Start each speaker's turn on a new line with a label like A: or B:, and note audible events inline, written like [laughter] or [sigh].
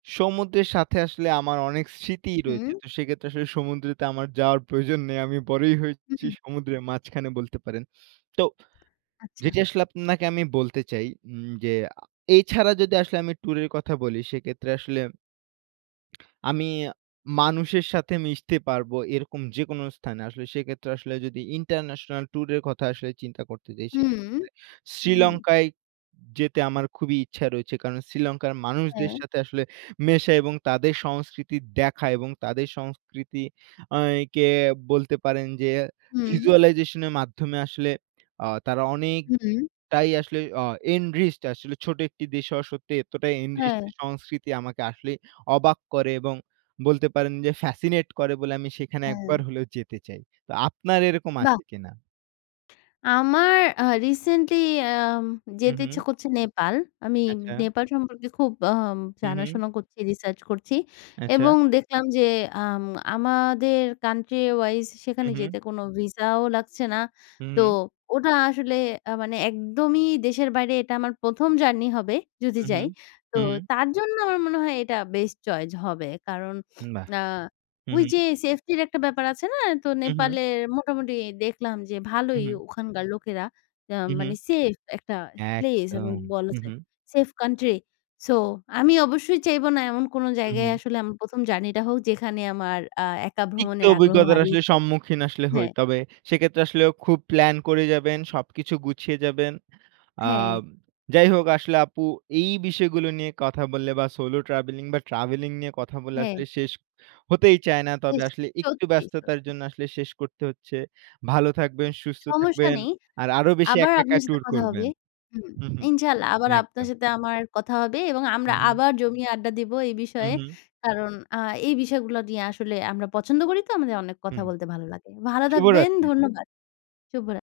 A: সমুদ্রের সাথে আসলে আমার অনেক স্মৃতিই
B: হু, হুম।
A: রয়েছে তো সেক্ষেত্রে আসলে সমুদ্রেতে আমার যাওয়ার প্রয়োজন নেই, আমি বড়ই
B: হু,
A: হয়েছি
B: হুম।
A: সমুদ্রের মাঝখানে বলতে পারেন। তো
B: আচ্ছা।
A: যেটি আসলে আপনাকে আমি বলতে চাই উম যে এই ছাড়া যদি আসলে আমি টুরের কথা বলি সেক্ষেত্রে আসলে আমি মানুষের সাথে মিশতে পারবো এরকম যেকোন স্থানে; আসলে সেক্ষেত্রে আসলে যদি ইন্টারন্যাশনাল ট্যুরের কথা আসলে চিন্তা করতে চাই; সেক্ষেত্রে
B: হুম, হুম।
A: শ্রীলঙ্কায় যেতে আমার খুবই ইচ্ছা রয়েছে, কারণ শ্রীলঙ্কার মানুষদের
B: হ্যাঁ।
A: সাথে আসলে মেশা এবং তাদের সংস্কৃতি দেখা এবং তাদের সংস্কৃতি আ কে বলতে পারেন যে
B: হুম।
A: ভিজুয়ালাইজেশন এর মাধ্যমে আসলে আ তারা অনেকটাই
B: হুম।
A: আসলে আ এনরিচড আসলে ছোট একটি দেশ হওয়া সত্বে এতটাই এনরিচড
B: হ্যাঁ।
A: সংস্কৃতি আমাকে আসলেই অবাক করে এবং বলতে পারেন যে, ফ্যাসিনেট করে বলে আমি সেখানে একবার
B: হ্যাঁ।
A: হলেও যেতে চাই। তো আপনার এরকম আছে
B: বাহ্!
A: কিনা?
B: আমার আ রিসেন্টলি আম
A: হুম,
B: যেতে ইচ্ছা
A: হুম।
B: করছে নেপাল। আমি
A: আচ্ছা।
B: নেপাল সম্পর্কে খুব আম
A: হুম, হুম।
B: জানাশোনা করছি, রিসার্চ করছি
A: আচ্ছা।
B: এবং দেখলাম যে আম আমাদের কান্ট্রি ওয়াইজ সেখানে
A: হুম, হুম।
B: যেতে কোনো ভিসাও লাগছে না,
A: হুম,
B: তো
A: হুম।
B: ওটা আসলে আ মানে একদমই দেশের বাইরে এটা আমার ১ম জার্নি হবে, যদি
A: উহুম,
B: যাই।
A: হুম,
B: তো
A: হুম।
B: জন্য আমার মনে হয় এটা বেস্ট চয়েস হবে কারণ [sniffs]
A: বাহ!
B: আ
A: হুম,
B: ওই
A: হুম।
B: যে সেফটির একটা ব্যাপার আছে না? তো
A: উহুম।
B: নেপালের মোটামুটি দেখলাম যে ভালোই
A: উহুম।
B: ওখানকার লোকেরা আ
A: উ হুম,
B: মানে সেফ একটা প্লেস
A: একদম
B: বলা
A: হুম,
B: যায়,
A: হুম।
B: সেফ কান্ট্রি সো আমি অবশ্যই চাইবো না এমন কোন
A: হুম,
B: জায়গায়
A: হুম।
B: আসলে আমার ১ম জার্নিটা হোক যেখানে আমার আ একা
A: তিক্ত
B: ভ্রমণের আগ্রহ
A: অভিজ্ঞতার
B: হারিয়ে
A: আসলে
B: যায়
A: সম্মুখীন আসলে হই।
B: হ্যাঁ।
A: তবে সেক্ষেত্রে আসলে খুব প্লান করে যাবেন, সবকিছু গুছিয়ে যাবেন আ
B: হ্যাঁ।
A: যাই হোক আসলে আপু এই বিষয়গুলো নিয়ে কথা বললে বা সোলো ট্রাভেলিং বা ট্রাভেলিং নিয়ে কথা বললে
B: হ্যাঁ।
A: আসলে শেষ হতেই চায় না,
B: হুম,
A: তবে আসলে একটু
B: সত্যি,
A: ব্যস্ততার
B: সত্যি।
A: জন্য আসলে শেষ করতে হচ্ছে। ভালো থাকবেন, সুস্থ
B: সমস্যা
A: থাকবেন
B: নেই
A: আর আরো বেশি
B: আবার
A: একা, একা
B: আপনার সাথে
A: ট্যুর
B: কথা হবে।
A: করবেন।
B: হুম,
A: হুম, হুম,
B: ইনশাআল্লাহ আবার আপনার
A: একদম।
B: সাথে আমার কথা হবে এবং আমরা
A: হুম, হুম।
B: আবার জমিয়ে আড্ডা দিবো এই
A: হুম,
B: বিষয়ে।
A: হুম।
B: কারণ আ এই বিষয়গুলো নিয়ে আসলে আমরা পছন্দ করি তো আমাদের অনেক
A: হু,
B: কথা
A: হুম,
B: বলতে ভালো লাগে। ভালো থাকবেন
A: শুভরাত্রি।
B: ধন্যবাদ, শুভরাত্রি।